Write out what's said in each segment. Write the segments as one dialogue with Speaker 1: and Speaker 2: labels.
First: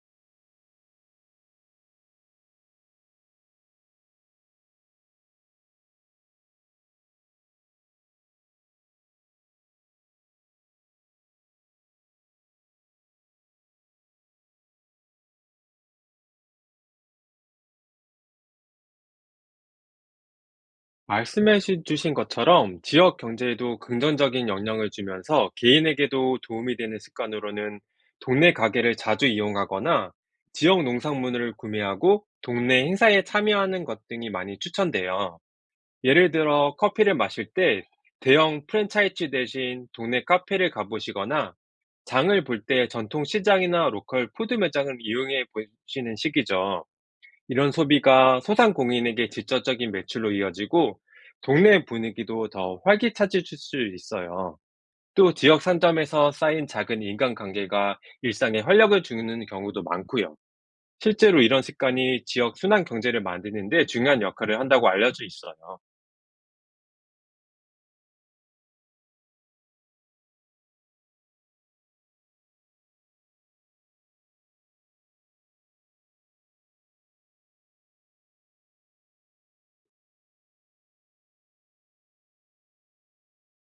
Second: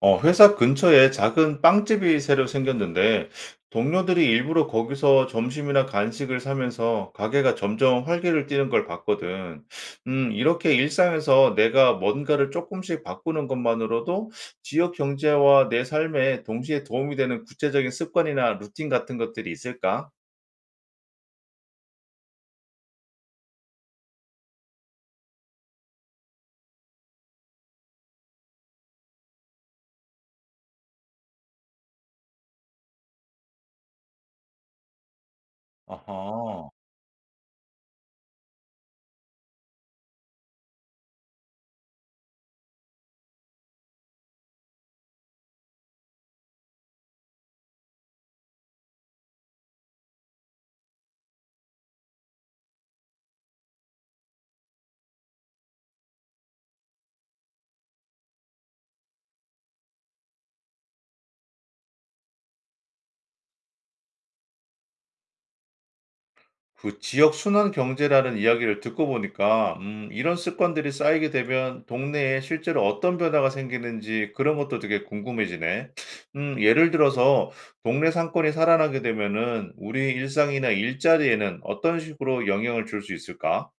Speaker 1: 회사 근처에 작은 빵집이 새로 생겼는데, 동료들이 일부러 거기서 점심이나 간식을 사면서 가게가 점점 활기를 띠는 걸 봤거든. 이렇게 일상에서 내가 뭔가를 조금씩 바꾸는 것만으로도 지역 경제와 내 삶에 동시에 도움이 되는 구체적인 습관이나 루틴 같은 것들이 있을까?
Speaker 2: 신 것처럼 지역 경제에도 긍정적인 영향을 주면서 개인에게도 도움이 되는 습관으로는 동네 가게를 자주 이용하거나 지역 농산물을 구매하고 동네 행사에 참여하는 것 등이 많이 추천돼요. 예를
Speaker 1: 아하.
Speaker 2: 들어 커피를 마실 때 대형 프랜차이즈 대신 동네 카페를 가보시거나 장을 볼 때 전통 시장이나 로컬 푸드 매장을 이용해 보시는 시기죠. 이런 소비가 소상공인에게 직접적인 매출로 이어지고 동네 분위기도 더 활기차질 수 있어요. 또 지역 상점에서 쌓인 작은 인간관계가 일상에 활력을 주는 경우도 많고요. 실제로 이런 습관이 지역 순환 경제를 만드는 데 중요한 역할을 한다고 알려져 있어요.
Speaker 1: 그 지역 순환 경제라는 이야기를 듣고 보니까 이런 습관들이 쌓이게 되면 동네에 실제로 어떤 변화가 생기는지 그런 것도 되게 궁금해지네. 예를 들어서 동네 상권이 살아나게 되면은 우리 일상이나 일자리에는 어떤 식으로 영향을 줄 수 있을까?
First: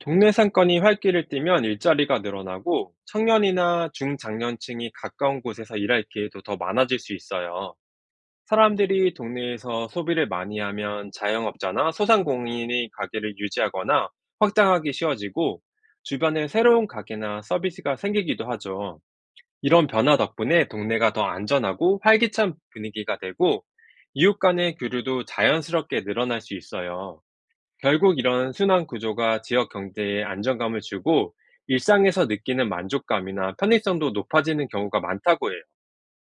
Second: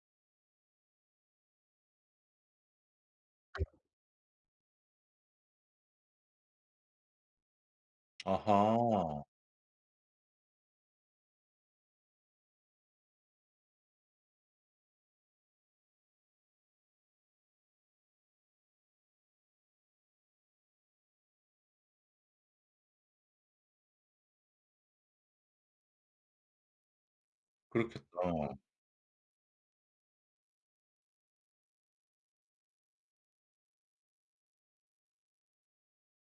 Speaker 2: 동네 상권이 활기를 띠면 일자리가 늘어나고 청년이나 중장년층이 가까운 곳에서 일할 기회도 더 많아질 수 있어요. 사람들이
Speaker 1: 아하.
Speaker 2: 동네에서 소비를 많이 하면 자영업자나 소상공인이 가게를 유지하거나 확장하기 쉬워지고, 주변에 새로운 가게나 서비스가 생기기도 하죠. 이런 변화 덕분에 동네가 더 안전하고 활기찬 분위기가 되고, 이웃 간의 교류도 자연스럽게 늘어날 수 있어요. 결국
Speaker 1: 그렇겠다.
Speaker 2: 이런 순환 구조가 지역 경제에 안정감을 주고, 일상에서 느끼는 만족감이나 편의성도 높아지는 경우가 많다고 해요.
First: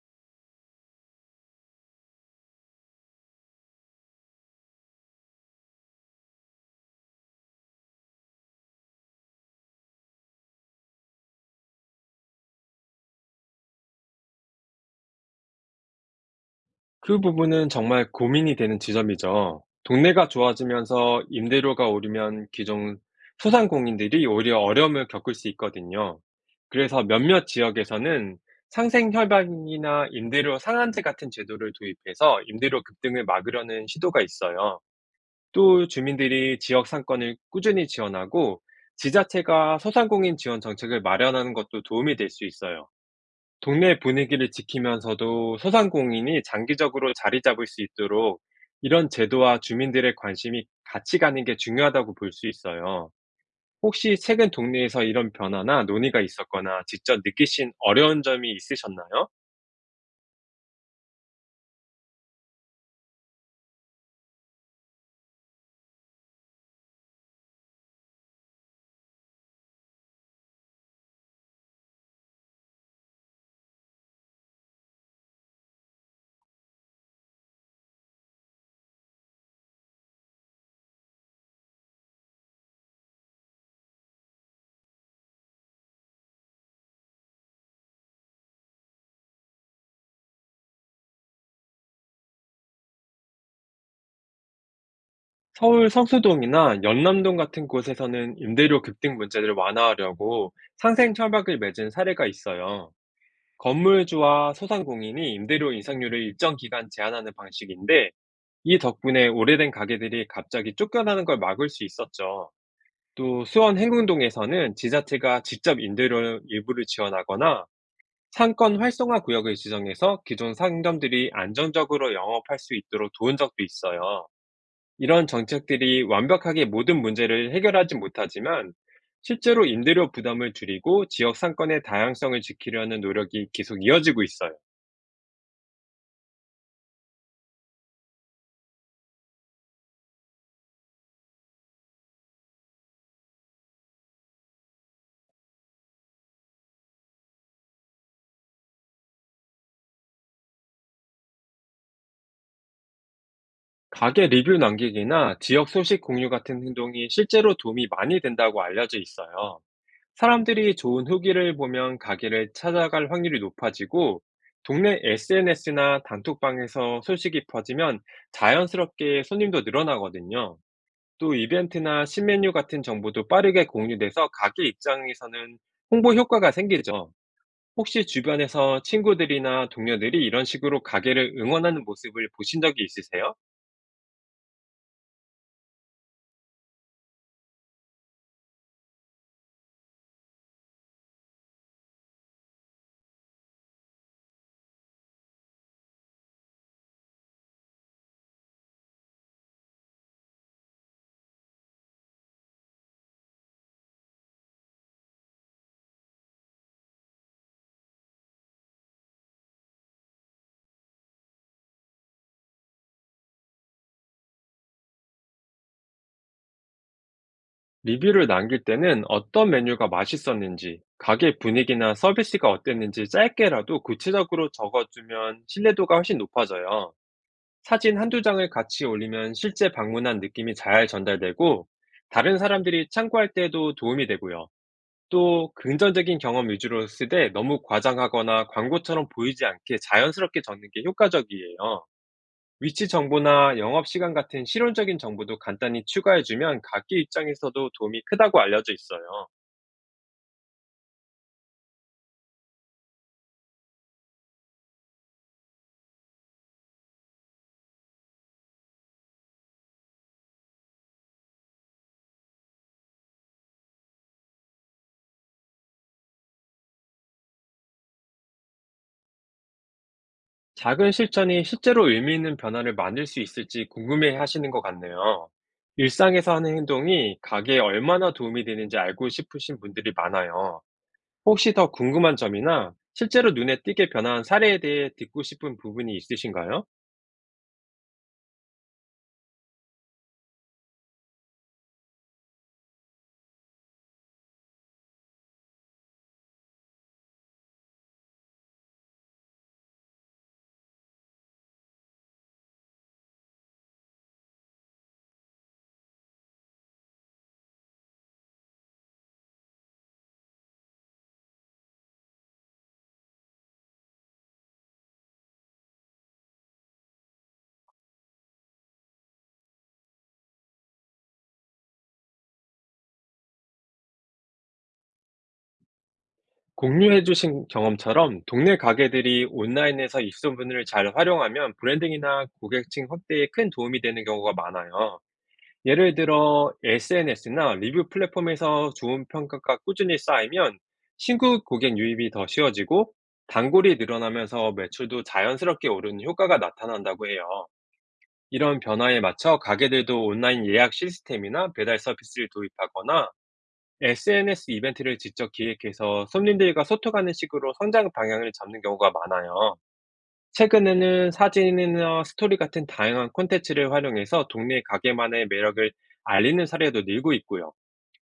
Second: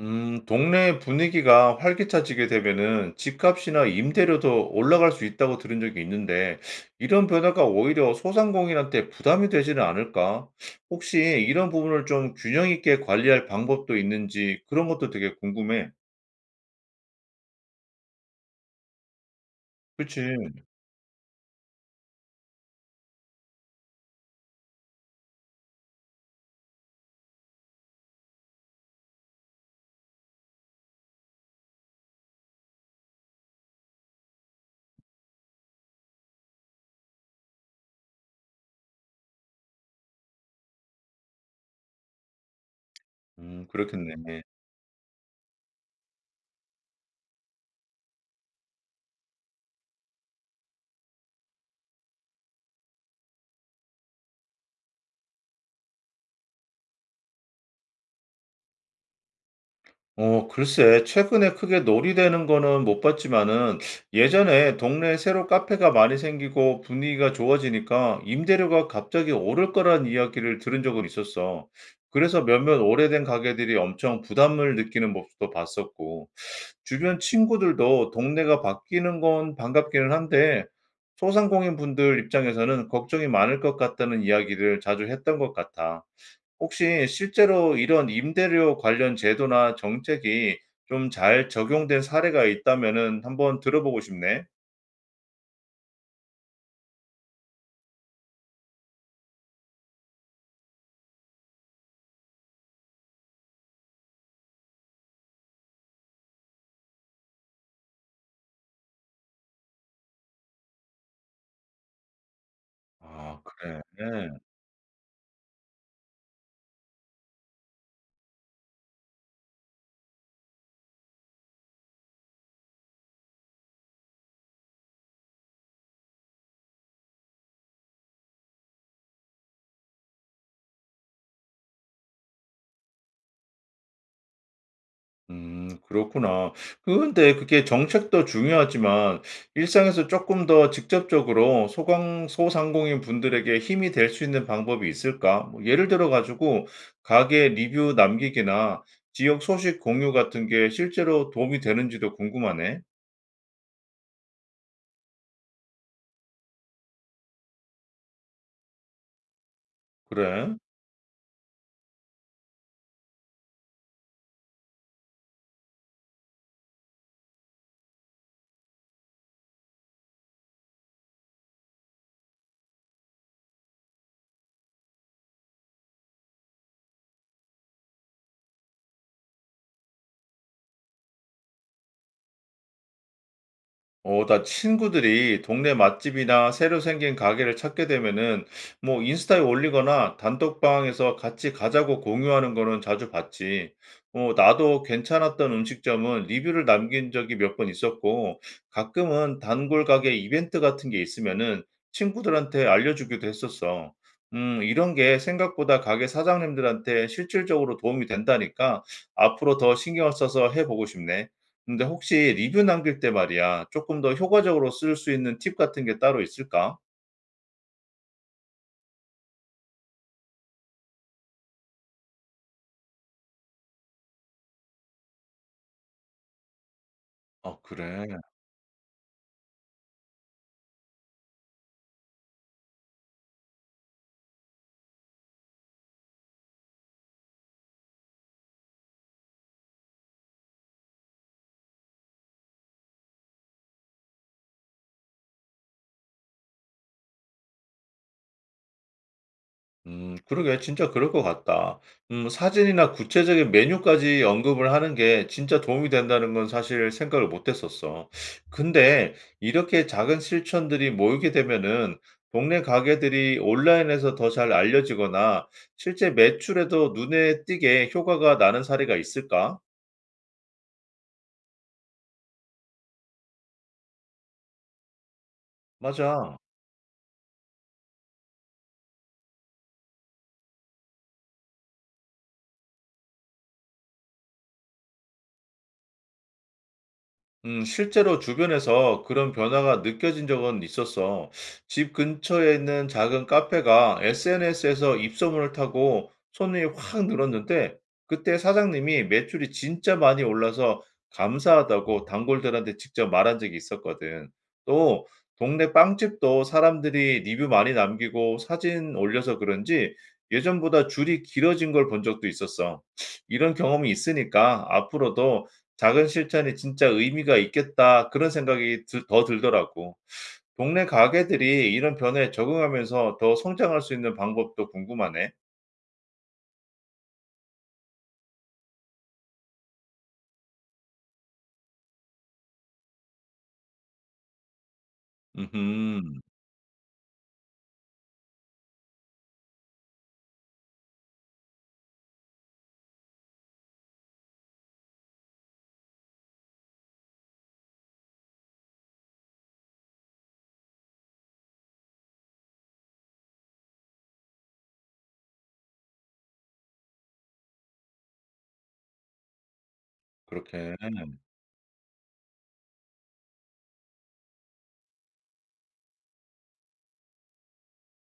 Speaker 1: 동네 분위기가 활기차지게 되면은 집값이나 임대료도 올라갈 수 있다고 들은 적이 있는데, 이런 변화가 오히려 소상공인한테 부담이 되지는 않을까? 혹시 이런 부분을 좀 균형 있게 관리할 방법도 있는지 그런 것도 되게 궁금해.
Speaker 2: 그 부분은 정말 고민이 되는 지점이죠. 동네가
Speaker 1: 그치?
Speaker 2: 좋아지면서 임대료가 오르면 기존 소상공인들이 오히려 어려움을 겪을 수 있거든요. 그래서 몇몇 지역에서는 상생 협약이나 임대료 상한제 같은 제도를 도입해서 임대료 급등을 막으려는 시도가 있어요. 또 주민들이 지역 상권을 꾸준히 지원하고, 지자체가 소상공인 지원 정책을 마련하는 것도 도움이 될 수 있어요. 동네
Speaker 1: 그렇겠네.
Speaker 2: 분위기를 지키면서도 소상공인이 장기적으로 자리 잡을 수 있도록 이런 제도와 주민들의 관심이 같이 가는 게 중요하다고 볼 수 있어요. 혹시 최근 동네에서 이런 변화나 논의가 있었거나 직접 느끼신 어려운 점이 있으셨나요?
Speaker 1: 글쎄 최근에 크게 놀이되는 거는 못 봤지만은 예전에 동네에 새로 카페가 많이 생기고 분위기가 좋아지니까 임대료가 갑자기 오를 거란 이야기를 들은 적은 있었어. 그래서 몇몇 오래된 가게들이 엄청 부담을 느끼는 모습도 봤었고 주변 친구들도 동네가 바뀌는 건 반갑기는 한데 소상공인 분들 입장에서는 걱정이 많을 것 같다는 이야기를 자주 했던 것 같아. 혹시 실제로 이런 임대료 관련 제도나 정책이 좀 잘 적용된 사례가 있다면은 한번 들어보고 싶네.
Speaker 2: 서울 성수동이나 연남동 같은 곳에서는 임대료 급등 문제를 완화하려고 상생 협약을 맺은 사례가 있어요. 건물주와 소상공인이 임대료 인상률을 일정 기간 제한하는 방식인데, 이 덕분에 오래된 가게들이 갑자기 쫓겨나는 걸 막을 수 있었죠.
Speaker 1: 아
Speaker 2: 또 수원
Speaker 1: 그래.
Speaker 2: 행궁동에서는 지자체가 직접 임대료 일부를 지원하거나 상권 활성화 구역을 지정해서 기존 상점들이 안정적으로 영업할 수 있도록 도운 적도 있어요. 이런 정책들이 완벽하게 모든 문제를 해결하지 못하지만, 실제로 임대료 부담을 줄이고 지역 상권의 다양성을 지키려는 노력이 계속 이어지고 있어요.
Speaker 1: 그렇구나. 근데 그게 정책도 중요하지만 일상에서 조금 더 직접적으로 소강 소상공인 분들에게 힘이 될 수 있는 방법이 있을까? 뭐 예를 들어 가지고 가게 리뷰 남기기나 지역 소식 공유 같은 게 실제로 도움이 되는지도 궁금하네.
Speaker 2: 가게 리뷰 남기기나 지역 소식 공유 같은 행동이 실제로 도움이 많이 된다고 알려져 있어요.
Speaker 1: 그래.
Speaker 2: 사람들이 좋은 후기를 보면 가게를 찾아갈 확률이 높아지고, 동네 SNS나 단톡방에서 소식이 퍼지면 자연스럽게 손님도 늘어나거든요. 또 이벤트나 신메뉴 같은 정보도 빠르게 공유돼서 가게 입장에서는 홍보 효과가 생기죠. 혹시 주변에서 친구들이나 동료들이 이런 식으로 가게를 응원하는 모습을 보신 적이 있으세요?
Speaker 1: 나 친구들이 동네 맛집이나 새로 생긴 가게를 찾게 되면은 뭐 인스타에 올리거나 단톡방에서 같이 가자고 공유하는 거는 자주 봤지. 나도 괜찮았던 음식점은 리뷰를 남긴 적이 몇 번 있었고 가끔은 단골 가게 이벤트 같은 게 있으면은 친구들한테 알려주기도 했었어. 이런 게 생각보다 가게 사장님들한테 실질적으로 도움이 된다니까 앞으로 더 신경을 써서 해보고 싶네. 근데 혹시 리뷰 남길 때 말이야 조금 더 효과적으로 쓸 수 있는 팁 같은 게 따로 있을까?
Speaker 2: 리뷰를 남길 때는 어떤 메뉴가 맛있었는지, 가게 분위기나 서비스가 어땠는지 짧게라도 구체적으로 적어주면 신뢰도가 훨씬 높아져요.
Speaker 1: 아
Speaker 2: 사진
Speaker 1: 그래.
Speaker 2: 한두 장을 같이 올리면 실제 방문한 느낌이 잘 전달되고, 다른 사람들이 참고할 때도 도움이 되고요. 또, 긍정적인 경험 위주로 쓰되 너무 과장하거나 광고처럼 보이지 않게 자연스럽게 적는 게 효과적이에요. 위치 정보나 영업 시간 같은 실용적인 정보도 간단히 추가해주면 각기 입장에서도 도움이 크다고 알려져 있어요.
Speaker 1: 그러게 진짜 그럴 것 같다. 사진이나 구체적인 메뉴까지 언급을 하는 게 진짜 도움이 된다는 건 사실 생각을 못 했었어. 근데 이렇게 작은 실천들이 모이게 되면은 동네 가게들이 온라인에서 더 잘 알려지거나 실제 매출에도 눈에 띄게 효과가 나는 사례가 있을까?
Speaker 2: 작은 실천이 실제로 의미 있는 변화를 만들 수 있을지 궁금해 하시는 것 같네요. 일상에서
Speaker 1: 맞아.
Speaker 2: 하는 행동이 가게에 얼마나 도움이 되는지 알고 싶으신 분들이 많아요. 혹시 더 궁금한 점이나 실제로 눈에 띄게 변화한 사례에 대해 듣고 싶은 부분이 있으신가요?
Speaker 1: 실제로 주변에서 그런 변화가 느껴진 적은 있었어. 집 근처에 있는 작은 카페가 SNS에서 입소문을 타고 손님이 확 늘었는데, 그때 사장님이 매출이 진짜 많이 올라서 감사하다고 단골들한테 직접 말한 적이 있었거든. 또, 동네 빵집도 사람들이 리뷰 많이 남기고 사진 올려서 그런지 예전보다 줄이 길어진 걸 본 적도 있었어. 이런 경험이 있으니까 앞으로도 '작은 실천이 진짜 의미가 있겠다.' 그런 생각이 더 들더라고. 동네 가게들이 이런 변화에 적응하면서 더 성장할 수 있는 방법도 궁금하네.
Speaker 2: 공유해 주신 경험처럼 동네 가게들이 온라인에서 입소문을 잘 활용하면 브랜딩이나 고객층 확대에 큰 도움이 되는 경우가 많아요. 예를
Speaker 1: 음
Speaker 2: 들어 SNS나 리뷰 플랫폼에서 좋은 평가가 꾸준히 쌓이면 신규 고객 유입이 더 쉬워지고, 단골이 늘어나면서 매출도 자연스럽게 오르는 효과가 나타난다고 해요. 이런 변화에 맞춰 가게들도 온라인 예약 시스템이나 배달 서비스를 도입하거나 SNS 이벤트를 직접 기획해서 손님들과 소통하는 식으로 성장 방향을 잡는 경우가 많아요.
Speaker 1: 그렇게.
Speaker 2: 최근에는 사진이나 스토리 같은 다양한 콘텐츠를 활용해서 동네 가게만의 매력을 알리는 사례도 늘고 있고요.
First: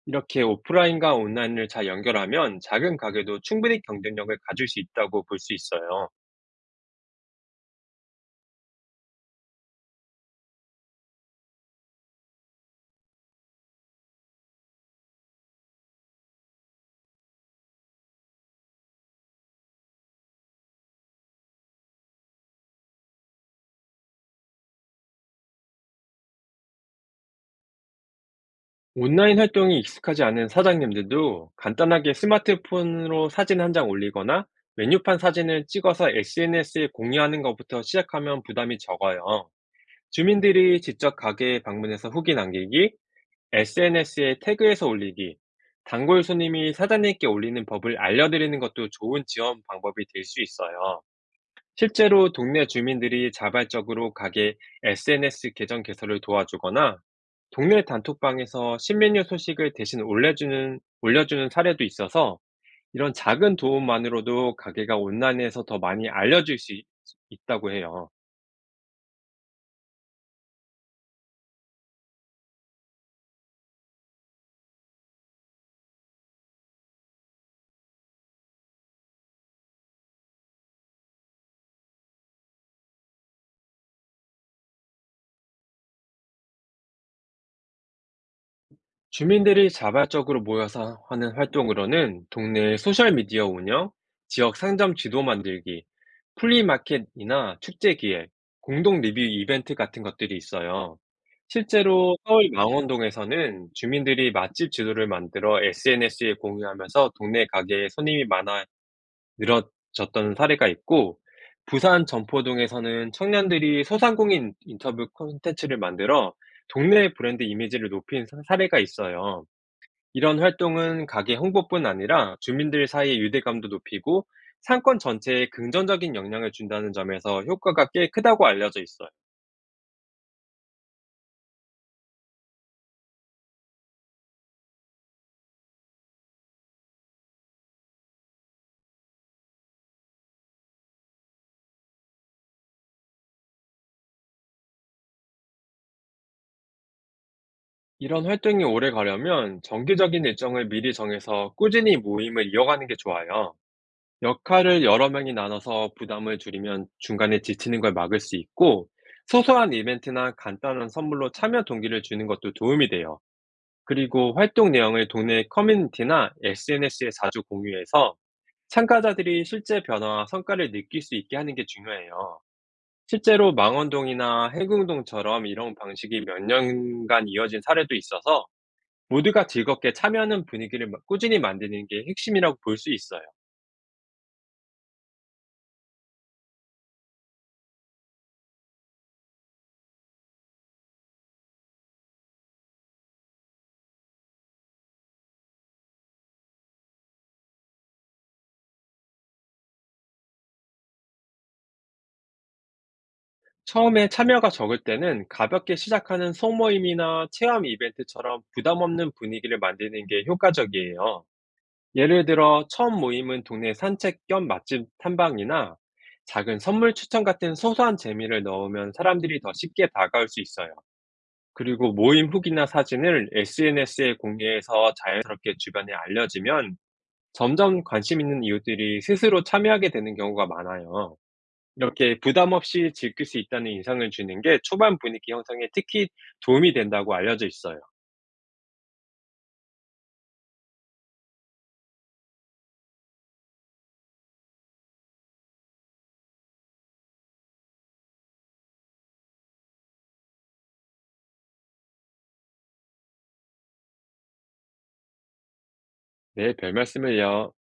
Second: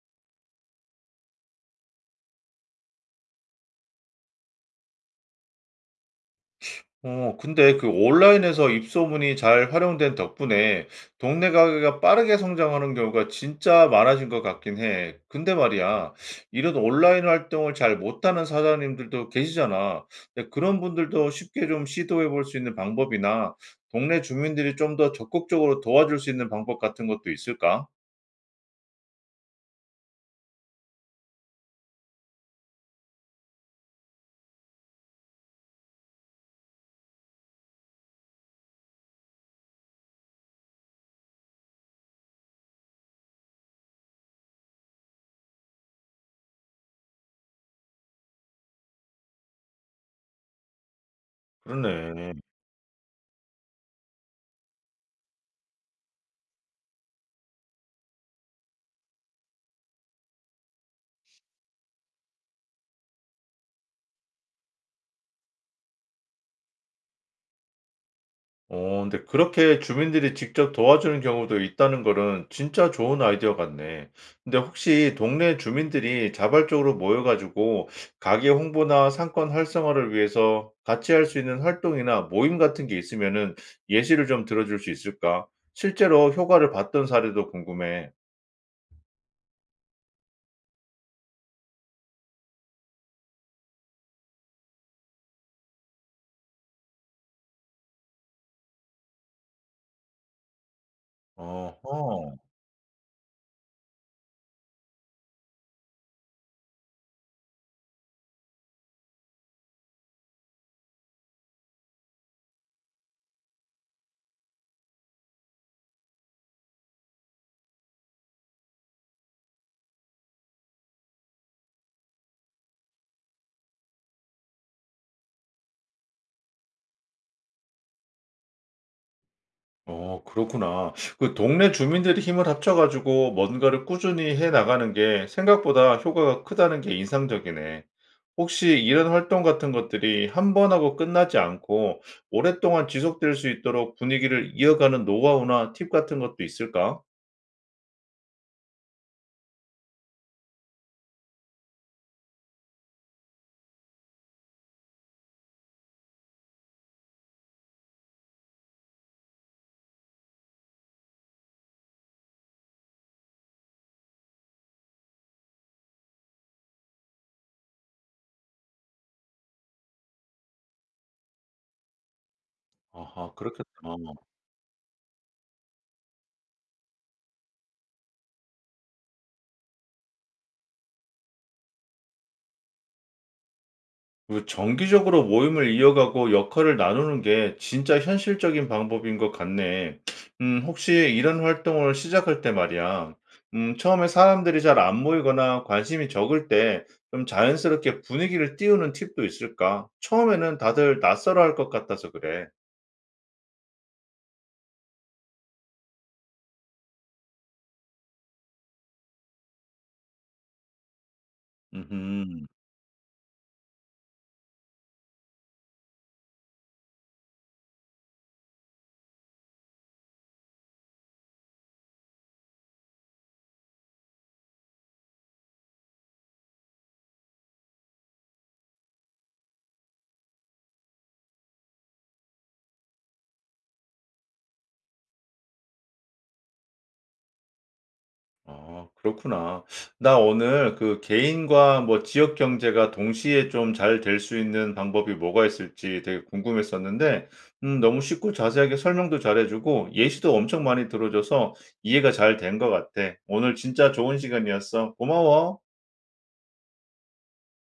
Speaker 2: 이렇게 오프라인과 온라인을 잘 연결하면 작은 가게도 충분히 경쟁력을 가질 수 있다고 볼 수 있어요.
Speaker 1: 근데 그 온라인에서 입소문이 잘 활용된 덕분에 동네 가게가 빠르게 성장하는 경우가 진짜 많아진 것 같긴 해. 근데 말이야, 이런 온라인 활동을 잘 못하는 사장님들도 계시잖아. 근데 그런 분들도 쉽게 좀 시도해 볼 수 있는 방법이나 동네 주민들이 좀 더 적극적으로 도와줄 수 있는 방법 같은 것도 있을까?
Speaker 2: 온라인 활동이 익숙하지 않은 사장님들도 간단하게 스마트폰으로 사진 한 장 올리거나 메뉴판 사진을 찍어서 SNS에 공유하는 것부터 시작하면 부담이 적어요. 주민들이 직접 가게에 방문해서 후기 남기기, SNS에 태그해서 올리기, 단골 손님이 사장님께 올리는 법을 알려드리는 것도 좋은 지원 방법이 될 수 있어요.
Speaker 1: 그렇네.
Speaker 2: 실제로 동네 주민들이 자발적으로 가게 SNS 계정 개설을 도와주거나 동네 단톡방에서 신메뉴 소식을 대신 올려주는 사례도 있어서, 이런 작은 도움만으로도 가게가 온라인에서 더 많이 있다고 해요.
Speaker 1: 근데 그렇게 주민들이 직접 도와주는 경우도 있다는 거는 진짜 좋은 아이디어 같네. 근데 혹시 동네 주민들이 자발적으로 모여 가지고 가게 홍보나 상권 활성화를 위해서 같이 할 수 있는 활동이나 모임 같은 게 있으면은 예시를 좀 들어 줄 수 있을까? 실제로 효과를 봤던 사례도 궁금해.
Speaker 2: 주민들이 자발적으로 모여서 하는 활동으로는 동네 소셜미디어 운영, 지역 상점 지도 만들기, 플리마켓이나 축제 기획, 공동 리뷰 이벤트 같은 것들이 있어요. 실제로
Speaker 1: 어허.
Speaker 2: 서울 망원동에서는 주민들이 맛집 지도를 만들어 SNS에 공유하면서 동네 가게에 손님이 많아 늘어졌던 사례가 있고, 부산 점포동에서는 청년들이 소상공인 인터뷰 콘텐츠를 만들어 동네 브랜드 이미지를 높인 사례가 있어요. 이런 활동은 가게 홍보뿐 아니라 주민들 사이의 유대감도 높이고 상권 전체에 긍정적인 영향을 준다는 점에서 효과가 꽤 크다고 알려져 있어요.
Speaker 1: 그렇구나. 그 동네 주민들이 힘을 합쳐 가지고 뭔가를 꾸준히 해 나가는 게 생각보다 효과가 크다는 게 인상적이네. 혹시 이런 활동 같은 것들이 한 번 하고 끝나지 않고 오랫동안 지속될 수 있도록 분위기를 이어가는 노하우나 팁 같은 것도 있을까?
Speaker 2: 이런 활동이 오래 가려면 정기적인 일정을 미리 정해서 꾸준히 모임을 이어가는 게 좋아요. 역할을 여러 명이 나눠서 부담을 줄이면 중간에 지치는 걸 막을 수 있고, 소소한 이벤트나 간단한 선물로 참여 동기를 주는 것도 도움이 돼요. 그리고 활동 내용을 동네 커뮤니티나 SNS에 자주 공유해서 참가자들이 실제 변화와 성과를 느낄 수 있게 하는 게 중요해요.
Speaker 1: 아하
Speaker 2: 실제로
Speaker 1: 그렇겠다.
Speaker 2: 망원동이나 해궁동처럼 이런 방식이 몇 년간 이어진 사례도 있어서, 모두가 즐겁게 참여하는 분위기를 꾸준히 만드는 게 핵심이라고 볼 수 있어요.
Speaker 1: 그 정기적으로 모임을 이어가고 역할을 나누는 게 진짜 현실적인 방법인 것 같네. 혹시 이런 활동을 시작할 때 말이야. 처음에 사람들이 잘 안 모이거나 관심이 적을 때 좀 자연스럽게 분위기를 띄우는 팁도 있을까? 처음에는 다들 낯설어 할 것 같아서 그래.
Speaker 2: 처음에 참여가 적을 때는 가볍게 시작하는 소모임이나 체험 이벤트처럼 부담 없는 분위기를 만드는 게 효과적이에요. 예를
Speaker 1: 음
Speaker 2: 들어, 처음 모임은 동네 산책 겸 맛집 탐방이나 작은 선물 추천 같은 소소한 재미를 넣으면 사람들이 더 쉽게 다가올 수 있어요. 그리고 모임 후기나 사진을 SNS에 공유해서 자연스럽게 주변에 알려지면 점점 관심 있는 이웃들이 스스로 참여하게 되는 경우가 많아요. 이렇게 부담 없이 즐길 수 있다는 인상을 주는 게 초반 분위기 형성에 특히 도움이 된다고 알려져 있어요.
Speaker 1: 아 그렇구나. 나 오늘 그 개인과 뭐 지역 경제가 동시에 좀 잘 될 수 있는 방법이 뭐가 있을지 되게 궁금했었는데 너무 쉽고 자세하게 설명도 잘해 주고 예시도 엄청 많이 들어 줘서 이해가 잘 된 것 같아. 오늘 진짜 좋은 시간이었어. 고마워.
Speaker 2: 네, 별 말씀을요.